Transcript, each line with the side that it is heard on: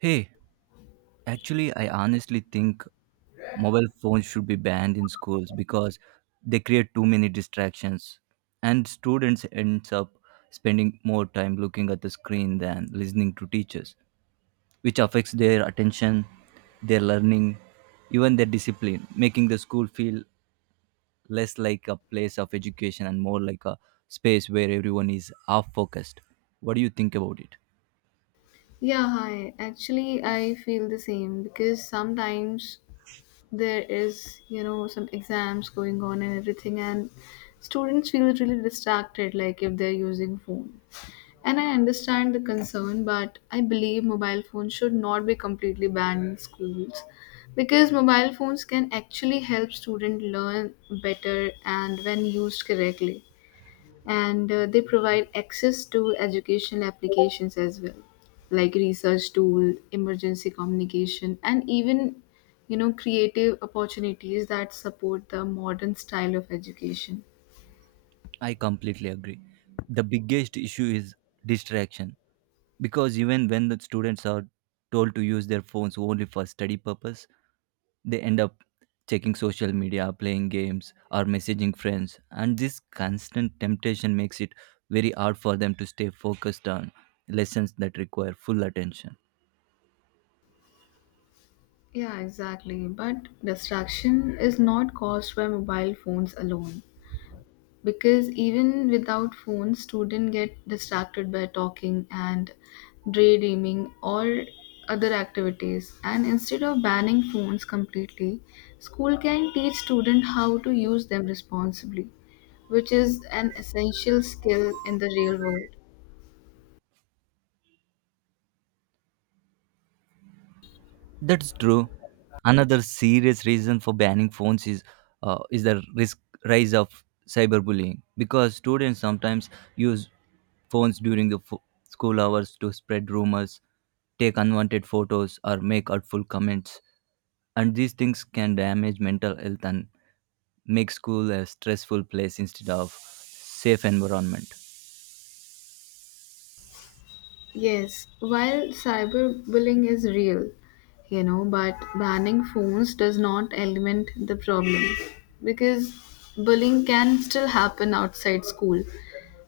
right: Hey, actually, I honestly think mobile phones should be banned in schools because they create too many distractions, and students ends up spending more time looking at the screen than listening to teachers, which affects their attention, their learning, even their discipline, making the school feel less like a place of education and more like a space where everyone is half focused. What do you think about it?
left: Yeah, hi. Actually, I feel the same because sometimes there is, some exams going on and everything, and students feel really distracted, like if they're using phone. And I understand the concern, but I believe mobile phones should not be completely banned in schools because mobile phones can actually help students learn better and when used correctly and they provide access to educational applications as well, like research tool, emergency communication, and even creative opportunities that support the modern style of education.
right: I completely agree. The biggest issue is distraction because even when the students are told to use their phones only for study purpose, they end up checking social media, playing games, or messaging friends. And this constant temptation makes it very hard for them to stay focused on lessons that require full attention.
left: Yeah, exactly, but distraction is not caused by mobile phones alone, because even without phones students get distracted by talking and daydreaming or other activities. And instead of banning phones completely, school can teach students how to use them responsibly, which is an essential skill in the real world.
right: That's true. Another serious reason for banning phones is is the risk rise of cyberbullying because students sometimes use phones during the school hours to spread rumors, take unwanted photos, or make hurtful comments. And these things can damage mental health and make school a stressful place instead of safe environment.
left: Yes, while cyberbullying is real, but banning phones does not eliminate the problem because bullying can still happen outside school.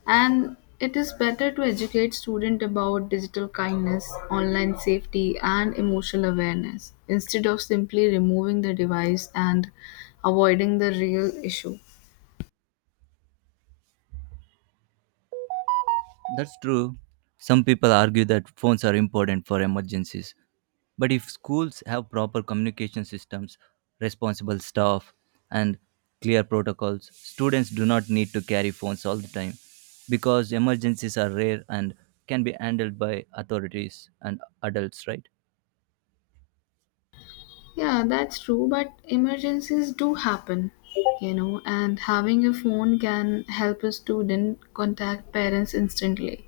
left: And it is better to educate students about digital kindness, online safety, and emotional awareness instead of simply removing the device and avoiding the real issue.
right: That's true. Some people argue that phones are important for emergencies, but if schools have proper communication systems, responsible staff, and clear protocols, students do not need to carry phones all the time because emergencies are rare and can be handled by authorities and adults, right?
left: Yeah, that's true, but emergencies do happen, and having a phone can help a student contact parents instantly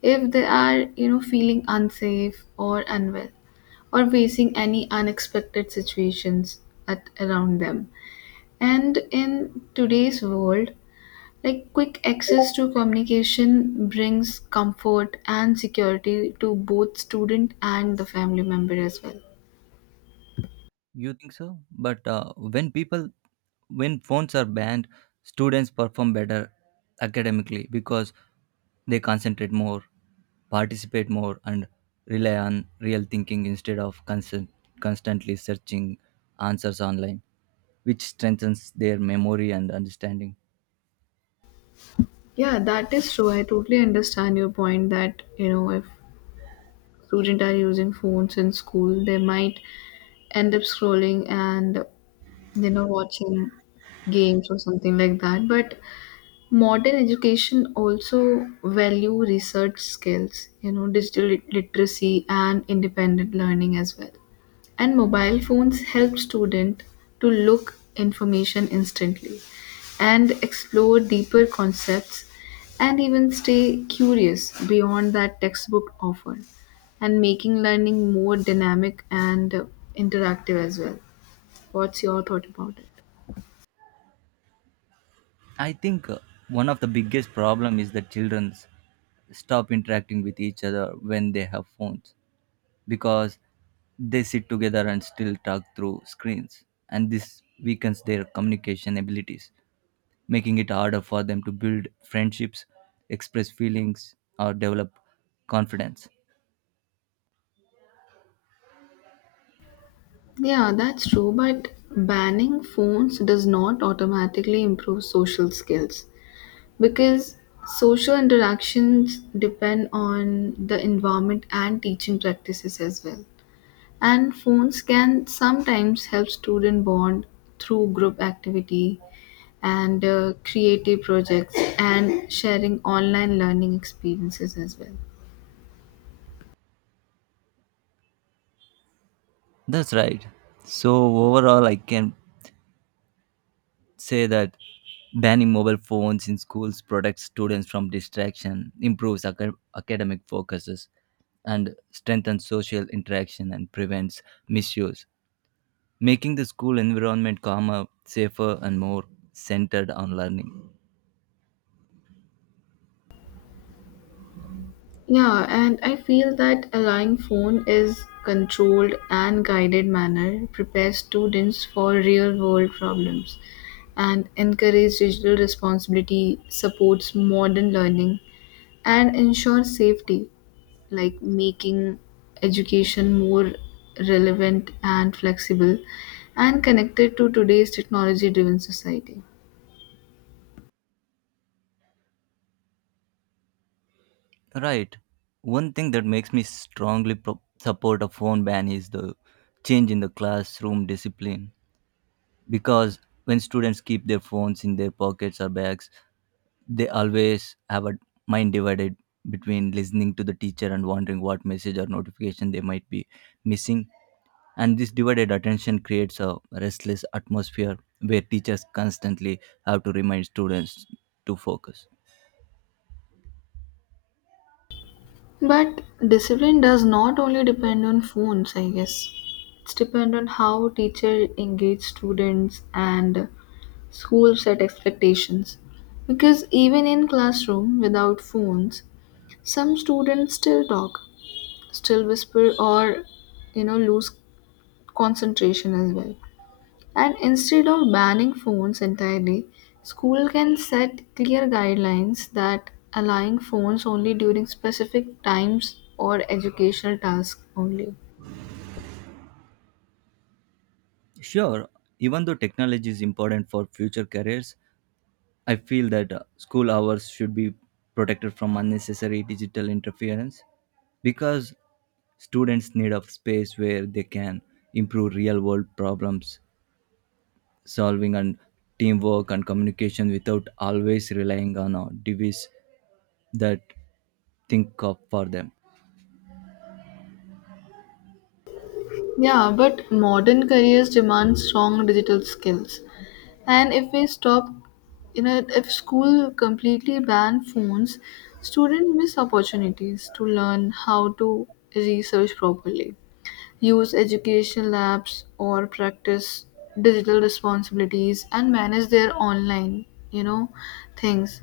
left: if they are, feeling unsafe or unwell or facing any unexpected situations at around them. And in today's world, like quick access to communication brings comfort and security to both student and the family member as well.
right: You think so? But when phones are banned, students perform better academically because they concentrate more, participate more, and rely on real thinking instead of constantly searching answers online, which strengthens their memory and understanding.
left: Yeah, that is true. I totally understand your point that, if students are using phones in school, they might end up scrolling and, watching games or something like that. But modern education also value research skills, digital literacy and independent learning as well. And mobile phones help student to look information instantly and explore deeper concepts and even stay curious beyond that textbook offer, and making learning more dynamic and interactive as well. What's your thought about it?
right: I think one of the biggest problem is that children stop interacting with each other when they have phones because they sit together and still talk through screens, and this weakens their communication abilities, making it harder for them to build friendships, express feelings, or develop confidence.
left: Yeah, that's true, but banning phones does not automatically improve social skills because social interactions depend on the environment and teaching practices as well. And phones can sometimes help student bond through group activity and creative projects and sharing online learning experiences as well.
right: That's right. So overall, I can say that banning mobile phones in schools protects students from distraction, improves academic focuses, and strengthens social interaction and prevents misuse, making the school environment calmer, safer, and more centered on learning.
left: Yeah, and I feel that allowing phone is controlled and guided manner prepares students for real world problems and encourage digital responsibility, supports modern learning and ensures safety, like making education more relevant and flexible and connected to today's technology driven society.
right: Right. One thing that makes me strongly support a phone ban is the change in the classroom discipline, because when students keep their phones in their pockets or bags, they always have a mind divided between listening to the teacher and wondering what message or notification they might be missing, and this divided attention creates a restless atmosphere where teachers constantly have to remind students to focus.
left: But discipline does not only depend on phones, I guess. It's depend on how teacher engage students and school set expectations. Because even in classroom without phones, some students still talk, still whisper or lose concentration as well. And instead of banning phones entirely, school can set clear guidelines that allowing phones only during specific times or educational tasks only.
right: Sure. Even though technology is important for future careers, I feel that school hours should be protected from unnecessary digital interference, because students need a space where they can improve real world problems solving and teamwork and communication without always relying on a device that think of for them.
left: Yeah, but modern careers demand strong digital skills. And if we stop, if school completely ban phones, students miss opportunities to learn how to research properly, use educational apps or practice digital responsibilities and manage their online things,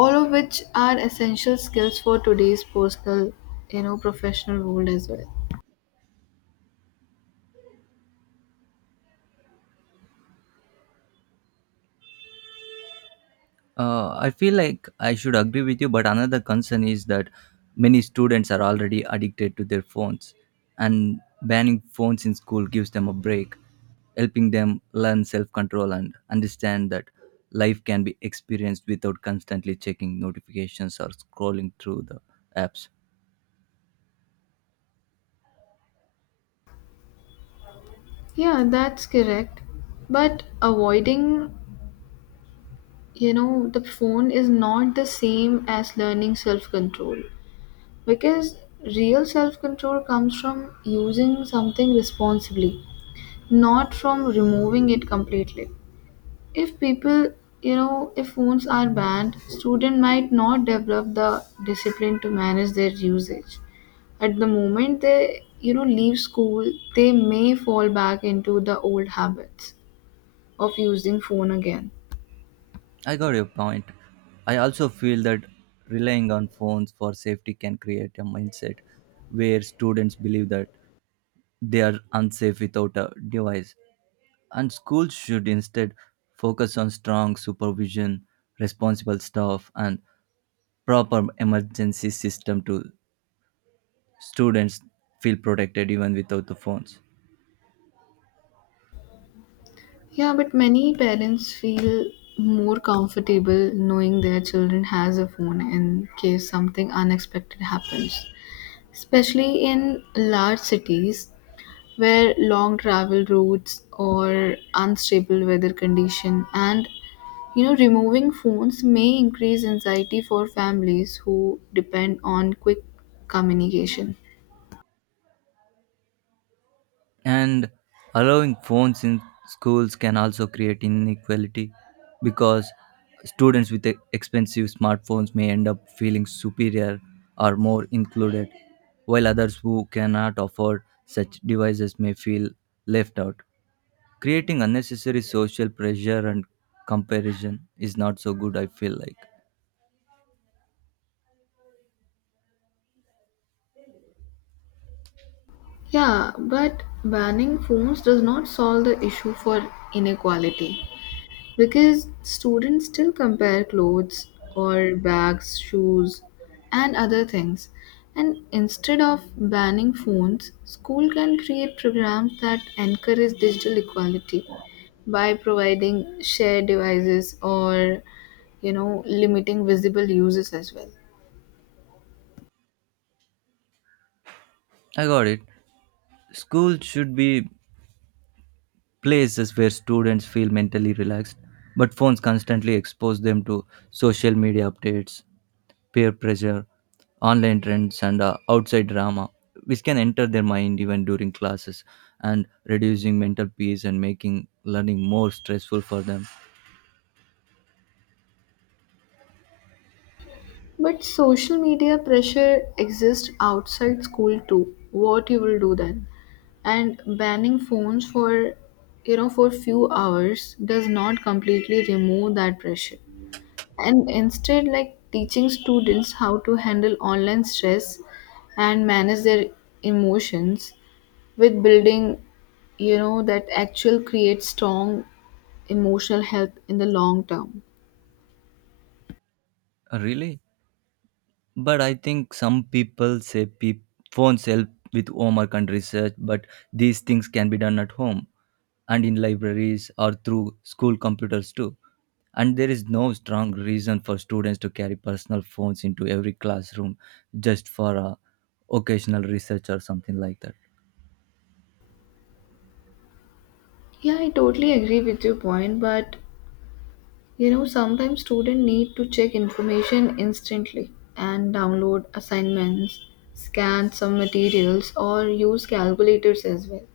left: all of which are essential skills for today's personal professional world as well.
right: I feel like I should agree with you, but another concern is that many students are already addicted to their phones, and banning phones in school gives them a break, helping them learn self control and understand that life can be experienced without constantly checking notifications or scrolling through the apps.
left: Yeah, that's correct, but avoiding the phone is not the same as learning self control because real self control comes from using something responsibly, not from removing it completely. If people, if phones are banned, student might not develop the discipline to manage their usage. At the moment they, leave school, they may fall back into the old habits of using phone again.
right: I got your point. I also feel that relying on phones for safety can create a mindset where students believe that they are unsafe without a device. And schools should instead focus on strong supervision, responsible staff, and proper emergency system to students feel protected even without the phones.
left: Yeah, but many parents feel more comfortable knowing their children has a phone in case something unexpected happens. Especially in large cities, where long travel routes or unstable weather condition and removing phones may increase anxiety for families who depend on quick communication.
right: And allowing phones in schools can also create inequality because students with expensive smartphones may end up feeling superior or more included, while others who cannot afford such devices may feel left out. Creating unnecessary social pressure and comparison is not so good, I feel like.
left: Yeah, but banning phones does not solve the issue for inequality because students still compare clothes or bags, shoes, and other things. And instead of banning phones, school can create programs that encourage digital equality by providing shared devices or limiting visible uses as well.
right: I got it. Schools should be places where students feel mentally relaxed, but phones constantly expose them to social media updates, peer pressure, online trends, and outside drama, which can enter their mind even during classes and reducing mental peace and making learning more stressful for them.
left: But social media pressure exists outside school too. What you will do then? And banning phones for for few hours does not completely remove that pressure. And instead like teaching students how to handle online stress and manage their emotions with building that actual creates strong emotional health in the long term.
right: Really? But I think some people say peop phones help with homework and research, but these things can be done at home and in libraries or through school computers too. And there is no strong reason for students to carry personal phones into every classroom just for a occasional research or something like that.
left: Yeah, I totally agree with your point, but you know, sometimes students need to check information instantly and download assignments, scan some materials, or use calculators as well.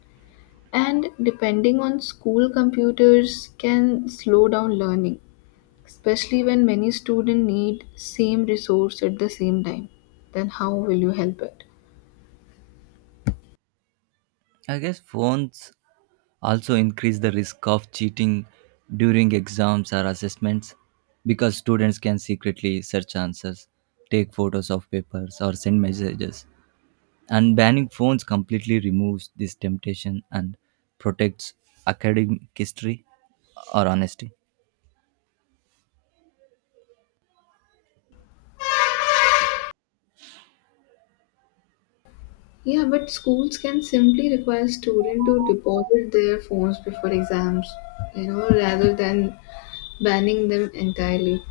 left: And depending on school computers can slow down learning, especially when many students need same resource at the same time. Then how will you help it?
right: I guess phones also increase the risk of cheating during exams or assessments because students can secretly search answers, take photos of papers, or send messages. And banning phones completely removes this temptation and protects academic history or honesty.
left: Yeah, but schools can simply require students to deposit their phones before exams, rather than banning them entirely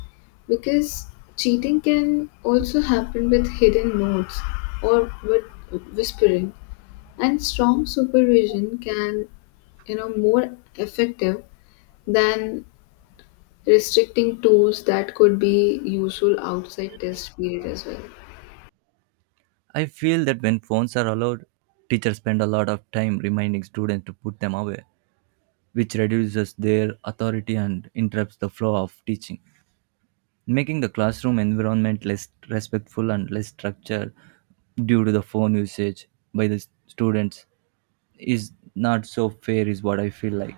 left: because cheating can also happen with hidden notes or with whispering, and strong supervision can more effective than restricting tools that could be useful outside test period as well.
right: I feel that when phones are allowed, teachers spend a lot of time reminding students to put them away, which reduces their authority and interrupts the flow of teaching, making the classroom environment less respectful and less structured due to the phone usage by the students is not so fair is what I feel like.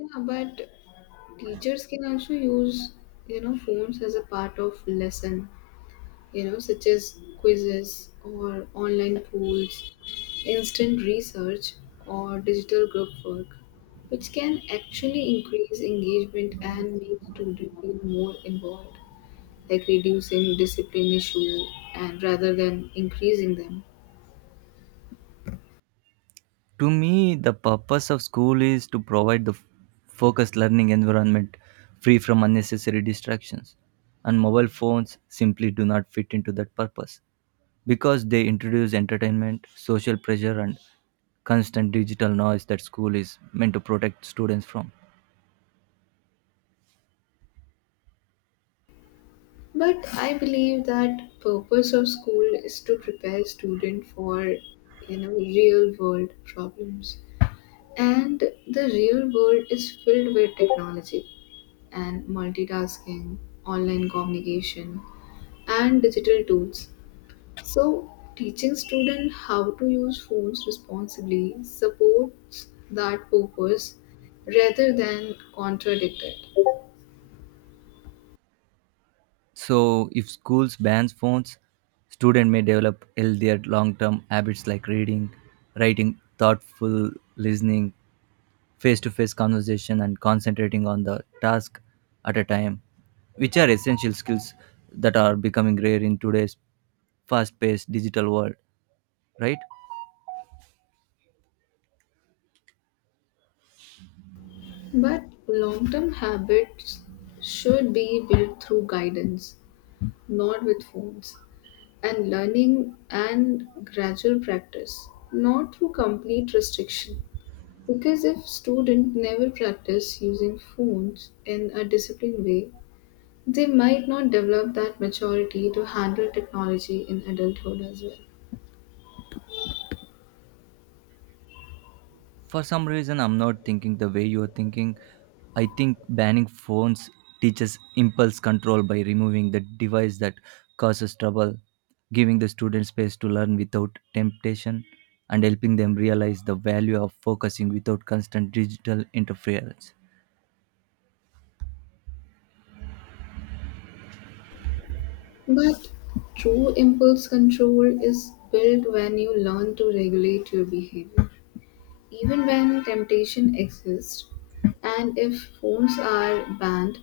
left: Yeah, but teachers can also use phones as a part of lesson, such as quizzes or online polls, instant research, or digital group work, which can actually increase engagement and make students feel more involved, like reducing discipline issue and rather than increasing them.
right: To me the purpose of school is to provide the focused learning environment free from unnecessary distractions, and mobile phones simply do not fit into that purpose because they introduce entertainment, social pressure, and constant digital noise that school is meant to protect students from.
left: But I believe that purpose of school is to prepare student for real world problems, and the real world is filled with technology and multitasking, online communication, and digital tools. So, teaching students how to use phones responsibly supports that purpose rather than contradict it.
right: So, if schools ban phones, students may develop healthier long-term habits like reading, writing, thoughtful listening, face-to-face conversation, and concentrating on the task at a time, which are essential skills that are becoming rare in today's fast-paced digital world. Right?
left: But long term habits should be built through guidance, not with phones, and learning and gradual practice, not through complete restriction. Because if students never practice using phones in a disciplined way, they might not develop that maturity to handle technology in adulthood as well.
right: For some reason I'm not thinking the way you're thinking. I think banning phones teaches impulse control by removing the device that causes trouble, giving the students space to learn without temptation and helping them realize the value of focusing without constant digital interference.
left: But true impulse control is built when you learn to regulate your behavior. Even when temptation exists, and if phones are banned,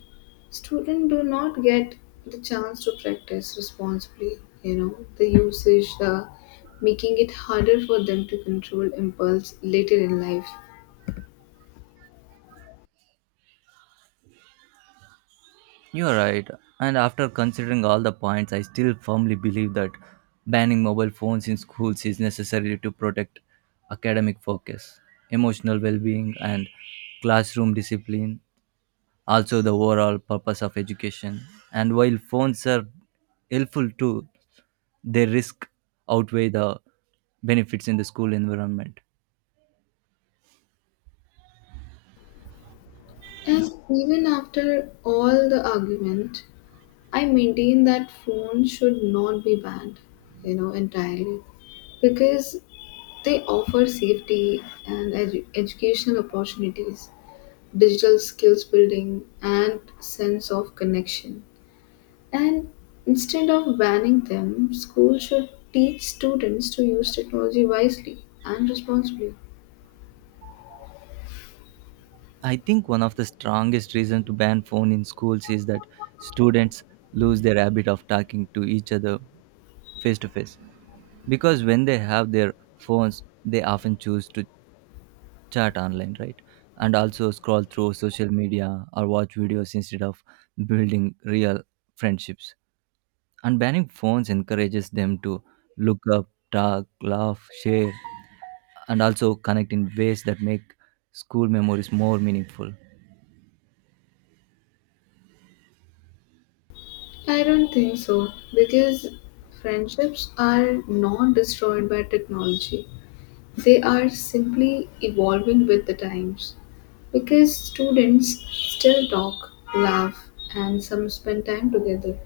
left: students do not get the chance to practice responsibly. You know, the usage, the making it harder for them to control impulse later in life.
right: You are right. And after considering all the points, I still firmly believe that banning mobile phones in schools is necessary to protect academic focus, emotional well being, and classroom discipline, also, the overall purpose of education. And while phones are helpful too, their risk outweigh the benefits in the school environment.
left: And even after all the argument, I maintain that phones should not be banned, entirely because they offer safety and educational opportunities, digital skills building, and sense of connection. And instead of banning them, schools should teach students to use technology wisely and responsibly.
right: I think one of the strongest reasons to ban phone in schools is that students lose their habit of talking to each other face to face, because when they have their phones they often choose to chat online, right, and also scroll through social media or watch videos instead of building real friendships. And banning phones encourages them to look up, talk, laugh, share, and also connect in ways that make school memories more meaningful.
left: I don't think so because friendships are not destroyed by technology. They are simply evolving with the times because students still talk, laugh, and some spend time together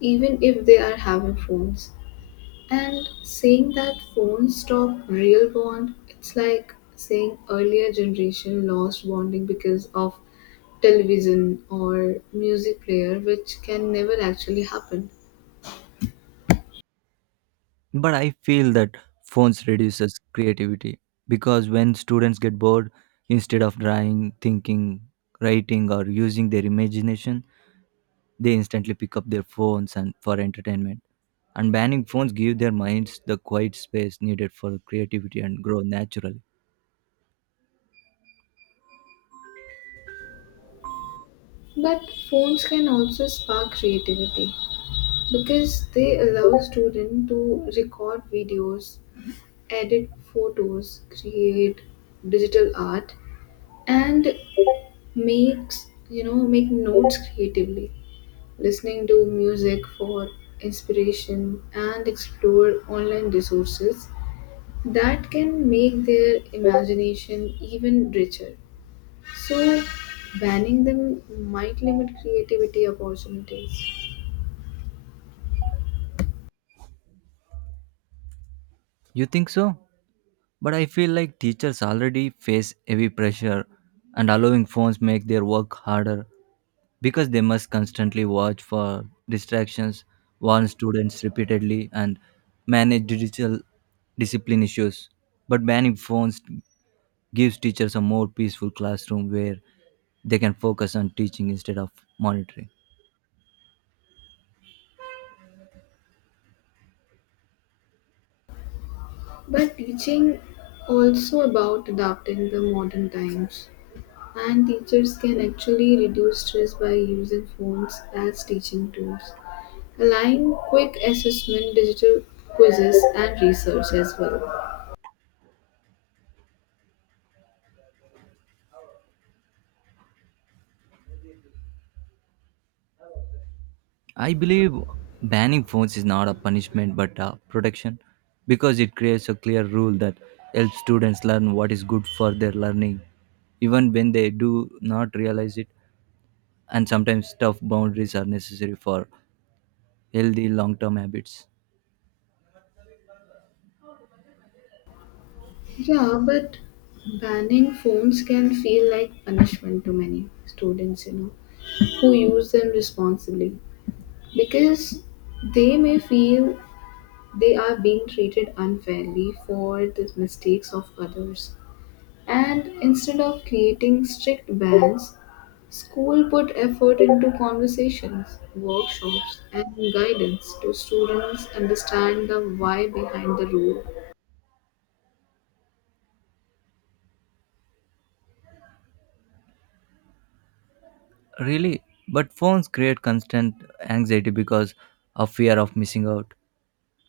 left: even if they are having phones. And saying that phones stop real bond, it's like saying earlier generation lost bonding because of television or music player, which can never actually happen.
right: But I feel that phones reduces creativity because when students get bored, instead of drawing, thinking, writing, or using their imagination, they instantly pick up their phones and for entertainment. And banning phones give their minds the quiet space needed for creativity and grow naturally.
left: But phones can also spark creativity because they allow students to record videos, edit photos, create digital art, and makes make notes creatively, listening to music for inspiration and explore online resources that can make their imagination even richer. So banning them might limit creativity opportunities.
right: You think so? But I feel like teachers already face heavy pressure, and allowing phones make their work harder because they must constantly watch for distractions, warn students repeatedly, and manage digital discipline issues. But banning phones gives teachers a more peaceful classroom where they can focus on teaching instead of monitoring.
left: But teaching also about adapting the modern times, and teachers can actually reduce stress by using phones as teaching tools, allowing quick assessment, digital quizzes, and research as well.
right: I believe banning phones is not a punishment but a protection because it creates a clear rule that helps students learn what is good for their learning even when they do not realize it. And sometimes tough boundaries are necessary for healthy long-term habits.
left: Yeah, but banning phones can feel like punishment to many students, who use them responsibly because they may feel they are being treated unfairly for the mistakes of others. And instead of creating strict bans, school put effort into conversations, workshops, and guidance to students understand the why behind the rule.
right: Really? But phones create constant anxiety because of fear of missing out,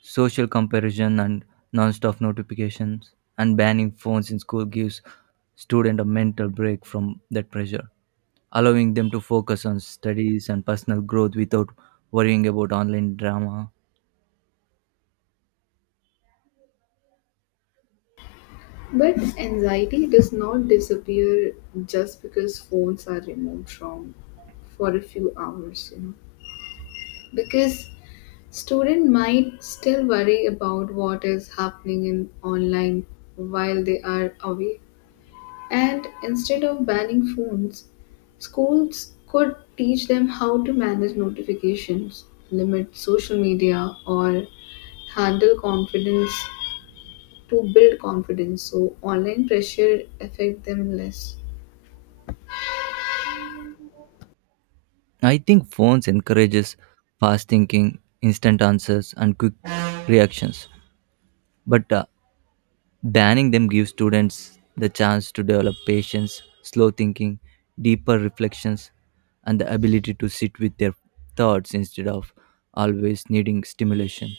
right: social comparison, and non-stop notifications. And banning phones in school gives student a mental break from that pressure, allowing them to focus on studies and personal growth without worrying about online drama.
left: But anxiety does not disappear just because phones are removed from for a few hours, Because student might still worry about what is happening in online while they are away. And instead of banning phones, schools could teach them how to manage notifications, limit social media, or handle confidence to build confidence so online pressure affect them less.
right: I think phones encourages fast thinking, instant answers, and quick reactions, but banning them gives students the chance to develop patience, slow thinking, deeper reflections, and the ability to sit with their thoughts instead of always needing stimulation.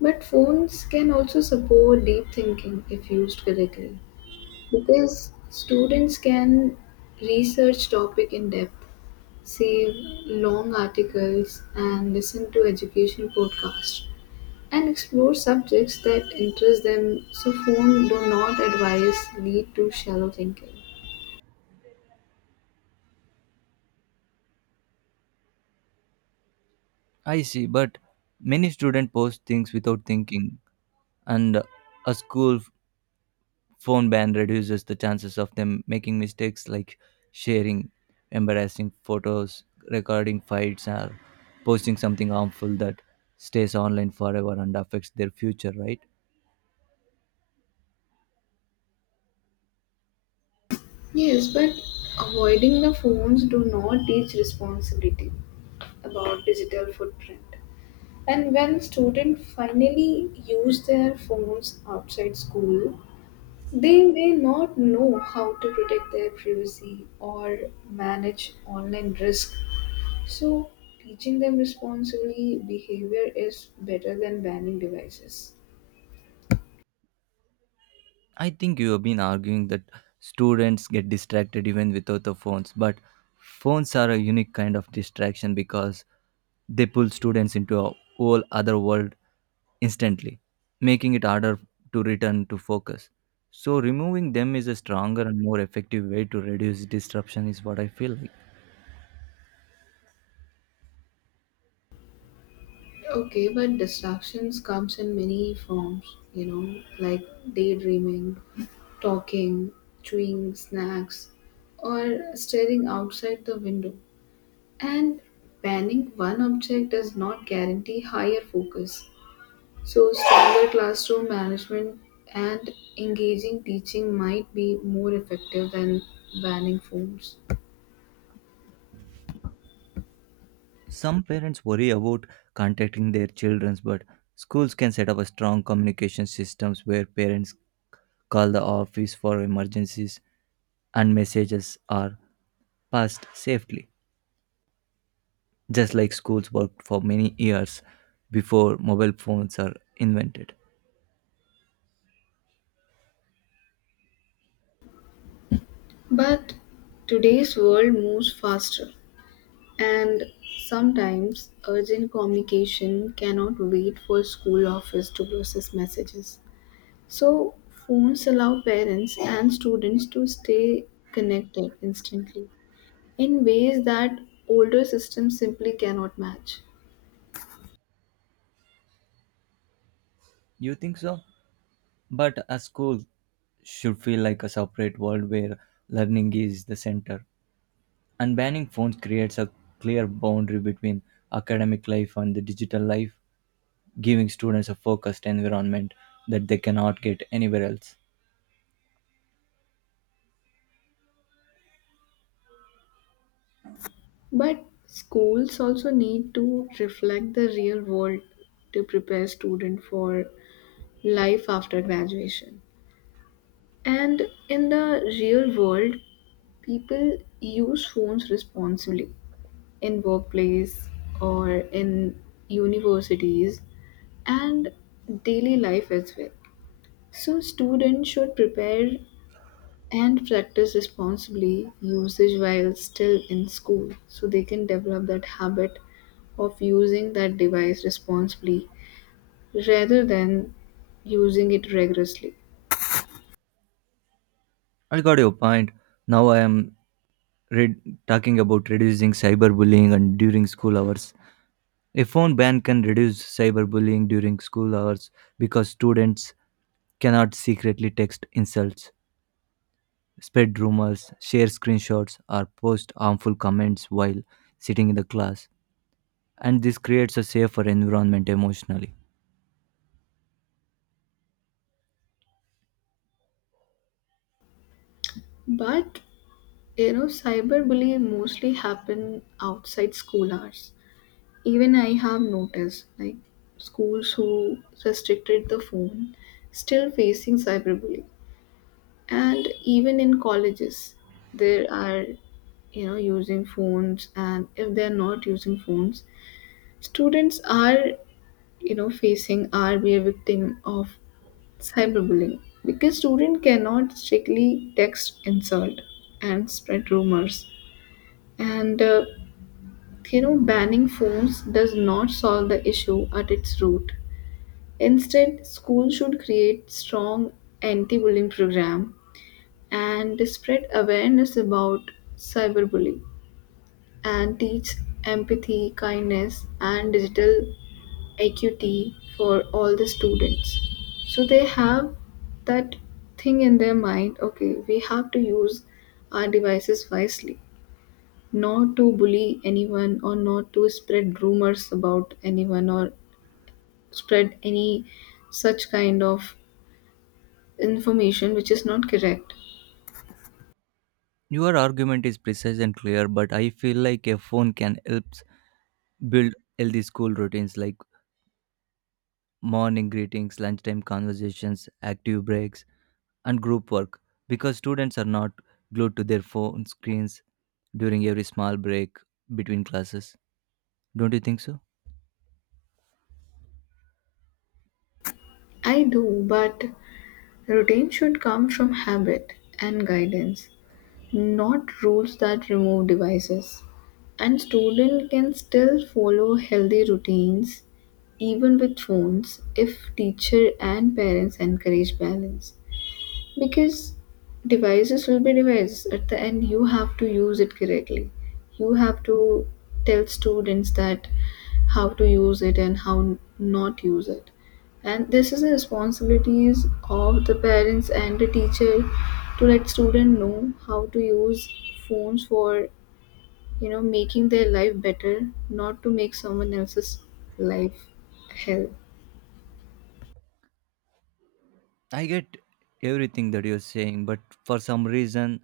left: But phones can also support deep thinking if used correctly, because students can research topic in depth, save long articles and listen to education podcasts and explore subjects that interest them, so phone do not advise lead to shallow thinking.
right: I see, but many students post things without thinking, and a school phone ban reduces the chances of them making mistakes like sharing embarrassing photos, recording fights, or posting something harmful that stays online forever and affects their future, right?
left: Yes, but avoiding the phones do not teach responsibility about digital footprint, and when students finally use their phones outside school, they may not know how to protect their privacy or manage online risk. So, teaching them responsible behavior is better than banning devices.
right: I think you have been arguing that students get distracted even without the phones, but phones are a unique kind of distraction because they pull students into a whole other world instantly, making it harder to return to focus. So, removing them is a stronger and more effective way to reduce disruption, is what I feel like.
left: Okay, but distractions comes in many forms, like daydreaming, talking, chewing snacks, or staring outside the window. And banning one object does not guarantee higher focus. So, stronger classroom management and engaging teaching might be more effective than banning phones.
right: Some parents worry about contacting their children, but schools can set up a strong communication systems where parents call the office for emergencies, and messages are passed safely, just like schools worked for many years before mobile phones are invented.
left: But today's world moves faster, and sometimes urgent communication cannot wait for school office to process messages. So, phones allow parents and students to stay connected instantly in ways that older systems simply cannot match.
right: You think so? But a school should feel like a separate world where learning is the center. And banning phones creates a clear boundary between academic life and the digital life, giving students a focused environment that they cannot get anywhere else.
left: But schools also need to reflect the real world to prepare students for life after graduation. And in the real world, people use phones responsibly in workplace or in universities and daily life as well. So students should prepare and practice responsibly usage while still in school so they can develop that habit of using that device responsibly rather than using it rigorously.
right: I got your point. Now I am Read, talking about reducing cyberbullying and during school hours. A phone ban can reduce cyberbullying during school hours because students cannot secretly text insults, spread rumors, share screenshots, or post harmful comments while sitting in the class, and this creates a safer environment emotionally.
left: But cyberbullying mostly happen outside school hours. Even I have noticed, like schools who restricted the phone still facing cyberbullying, and even in colleges there are using phones. And if they're not using phones, students are facing, are be a victim of cyberbullying because student cannot strictly text insult and spread rumors and banning phones does not solve the issue at its root. Instead school should create strong anti-bullying program and spread awareness about cyberbullying and teach empathy, kindness, and digital equity for all the students. So they have that thing in their mind, okay, we have to use our devices wisely, not to bully anyone or not to spread rumors about anyone or spread any such kind of information which is not correct.
right: Your argument is precise and clear, but I feel like a phone can help build healthy school routines like morning greetings, lunchtime conversations, active breaks, and group work because students are not glued to their phone screens during every small break between classes. Don't you think so?
left: I do, but routine should come from habit and guidance, not rules that remove devices. And students can still follow healthy routines even with phones if teacher and parents encourage balance. Because devices will be devices. At the end, you have to use it correctly. You have to tell students that how to use it and how not use it. And this is the responsibilities of the parents and the teacher to let student know how to use phones for making their life better, not to make someone else's life hell.
right: I get everything that you're saying, but for some reason,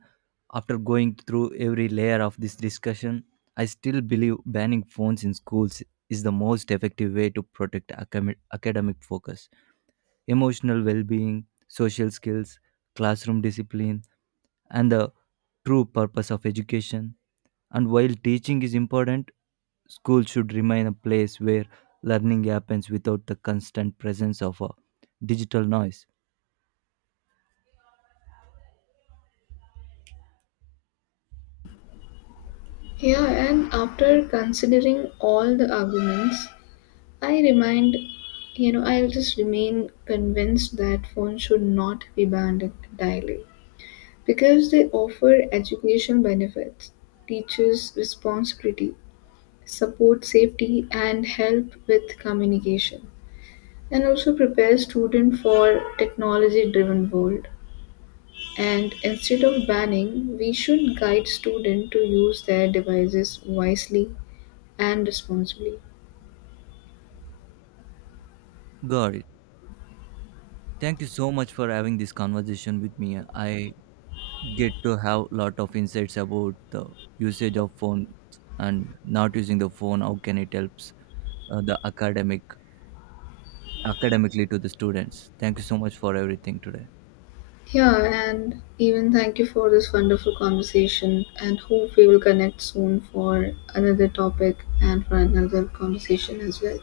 right: after going through every layer of this discussion, I still believe banning phones in schools is the most effective way to protect academic focus, emotional well being, social skills, classroom discipline, and the true purpose of education. And while teaching is important, school should remain a place where learning happens without the constant presence of a digital noise.
left: Yeah, and after considering all the arguments, I remind, I'll just remain convinced that phones should not be banned entirely because they offer educational benefits, teaches responsibility, support safety, and help with communication, and also prepare students for technology-driven world. And instead of banning, we should guide students to use their devices wisely and responsibly.
right: Got it. Thank you so much for having this conversation with me. I get to have lot of insights about the usage of phones and not using the phone. How can it helps the academically to the students? Thank you so much for everything today.
left: Yeah, and even thank you for this wonderful conversation and hope we will connect soon for another topic and for another conversation as well.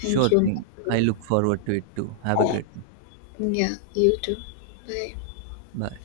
left: Thank you.
right: thing. I look forward to it too. Have a great one.
left: Yeah, you too. Bye.
right: Bye.